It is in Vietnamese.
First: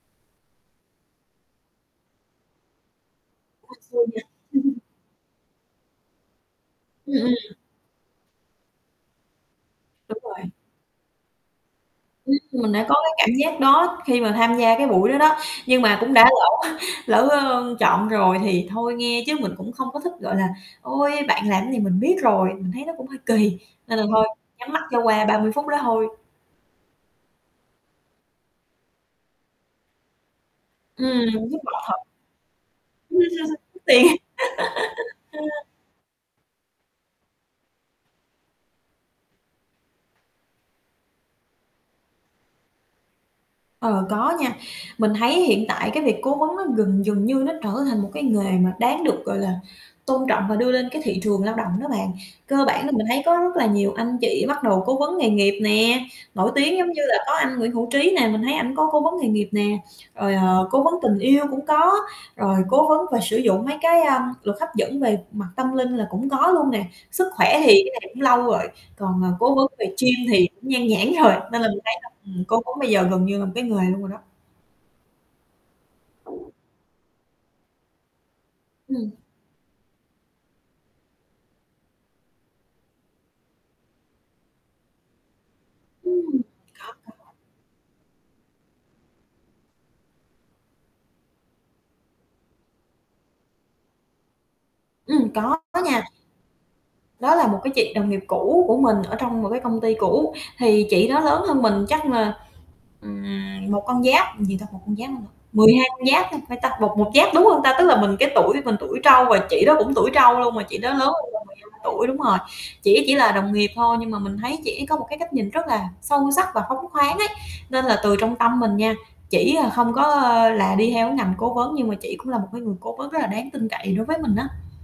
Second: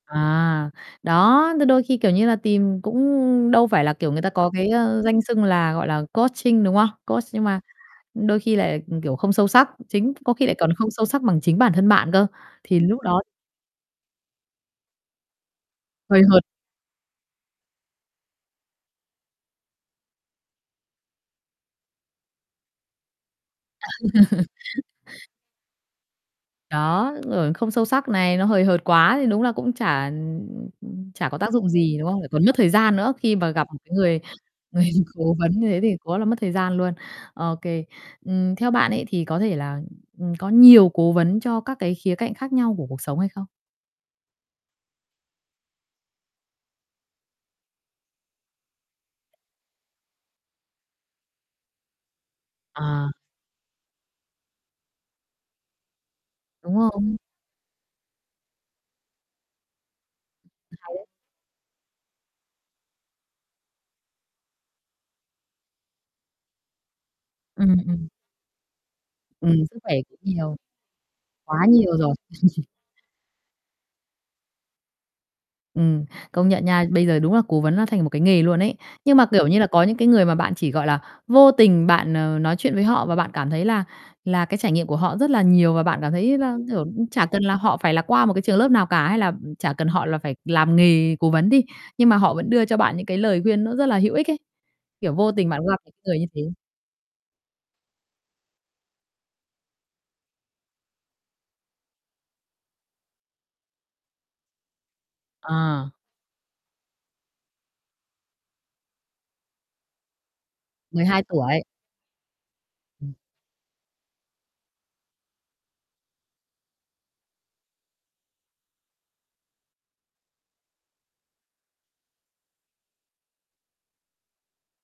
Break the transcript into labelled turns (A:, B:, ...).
A: À, đó. Thì đôi khi, kiểu như, là tìm cũng đâu
B: Hên
A: phải là
B: xui
A: kiểu
B: nha.
A: người ta có cái, a, danh xưng là, gọi là, coaching, đúng không?
B: Ừm,
A: Coach,
B: ừm.
A: nhưng mà đôi khi lại kiểu không sâu sắc, chính
B: Đúng
A: có khi
B: rồi.
A: lại còn không sâu sắc bằng chính bản thân bạn cơ,
B: Ừm, mình
A: thì
B: đã có,
A: lúc
B: cái,
A: đó
B: cảm giác đó khi mà tham gia, cái, buổi đó đó, nhưng mà cũng
A: Hời
B: đã
A: hợt.
B: lỡ lỡ, ờ, chọn rồi thì thôi nghe, chứ mình cũng không có thích, gọi là "Ôi, bạn làm gì mình biết rồi." Mình thấy nó cũng hơi kỳ, nên
A: À.
B: là thôi, nhắm mắt cho qua 30 phút đó thôi.
A: Đó, rồi không sâu sắc này, nó hời hợt quá thì đúng là cũng chả, ừm, ừm, ừm,
B: Ừm,
A: chả có
B: muốn
A: tác
B: buông
A: dụng
B: bỏ
A: gì,
B: thật.
A: đúng không? Lại còn mất thời gian nữa
B: Ừm,
A: khi mà gặp một,
B: kiếm
A: cái,
B: tiền.
A: người người cố
B: Ờ.
A: vấn như thế thì quá là mất thời gian luôn, OK. Ừm, theo bạn ấy thì có thể là, ừm, có nhiều cố vấn cho các cái khía cạnh khác nhau của cuộc sống hay không?
B: Ờ, có nha. Mình thấy hiện tại, cái, việc cố vấn nó gần dần như nó trở thành một, cái, nghề mà đáng được, gọi là, tôn trọng và đưa lên, cái, thị trường lao động đó bạn. Cơ bản là mình
A: À.
B: thấy có rất là nhiều anh chị bắt đầu cố vấn nghề nghiệp nè, nổi
A: Đúng
B: tiếng giống như là
A: không?
B: có anh Nguyễn Hữu Trí nè, mình thấy ảnh có cố vấn nghề nghiệp nè, rồi, ờ,
A: Hay
B: cố vấn
A: đấy.
B: tình yêu cũng có, rồi cố vấn và sử dụng mấy cái, à, luật hấp dẫn về mặt tâm linh là cũng có luôn nè. Sức khỏe thì,
A: Ừm,
B: cái
A: ừm.
B: này cũng lâu rồi. Còn, à,
A: Ừm,
B: cố vấn
A: sức
B: về
A: khỏe
B: gym
A: cũng
B: thì
A: nhiều.
B: cũng nhan nhãn rồi, nên
A: Quá
B: là mình thấy
A: nhiều
B: là,
A: rồi.
B: ừm, cố vấn bây giờ gần như là một cái nghề luôn rồi đó.
A: Ừm, công nhận nha. Bây giờ đúng là cố vấn nó thành một, cái, nghề luôn ấy.
B: Ừm.
A: Nhưng mà, kiểu như là, có những, cái, người mà bạn chỉ, gọi là, vô tình bạn, ờ, nói chuyện với họ và bạn cảm thấy là là cái trải nghiệm của họ rất là nhiều và bạn cảm thấy
B: Ừm,
A: là, kiểu, ừm,
B: có,
A: chả
B: có.
A: cần là họ phải là qua một cái trường lớp nào cả hay là, ừm, chả cần họ là phải làm nghề cố vấn đi. Nhưng mà họ vẫn đưa cho bạn những, cái, lời khuyên nó rất là hữu ích ấy, kiểu,
B: Ừm,
A: vô tình
B: có
A: bạn gặp những
B: nha.
A: người như thế.
B: Đó là một, cái, chị đồng nghiệp cũ của mình ở trong một cái công ty cũ, thì chị đó lớn hơn mình chắc là, ừm, một con giáp gì ta? Một con giáp hả ta? 12
A: À.
B: con giáp ha phải ta? Một một giáp, đúng hông ta? Tức là mình cái tuổi mình tuổi trâu và chị đó cũng tuổi trâu luôn, mà chị đó lớn
A: 12
B: hơn mình mười
A: tuổi.
B: hai tuổi đúng rồi. Chỉ
A: Ừm.
B: chỉ là đồng nghiệp thôi, nhưng mà mình thấy chị ấy có một, cái, cách nhìn rất là sâu sắc và phóng khoáng ấy nên là từ trong tâm mình nha, chỉ là không có, ờ, là đi theo cái ngành cố vấn nhưng mà chỉ cũng là một cái người cố vấn rất là đáng tin cậy đối với mình á.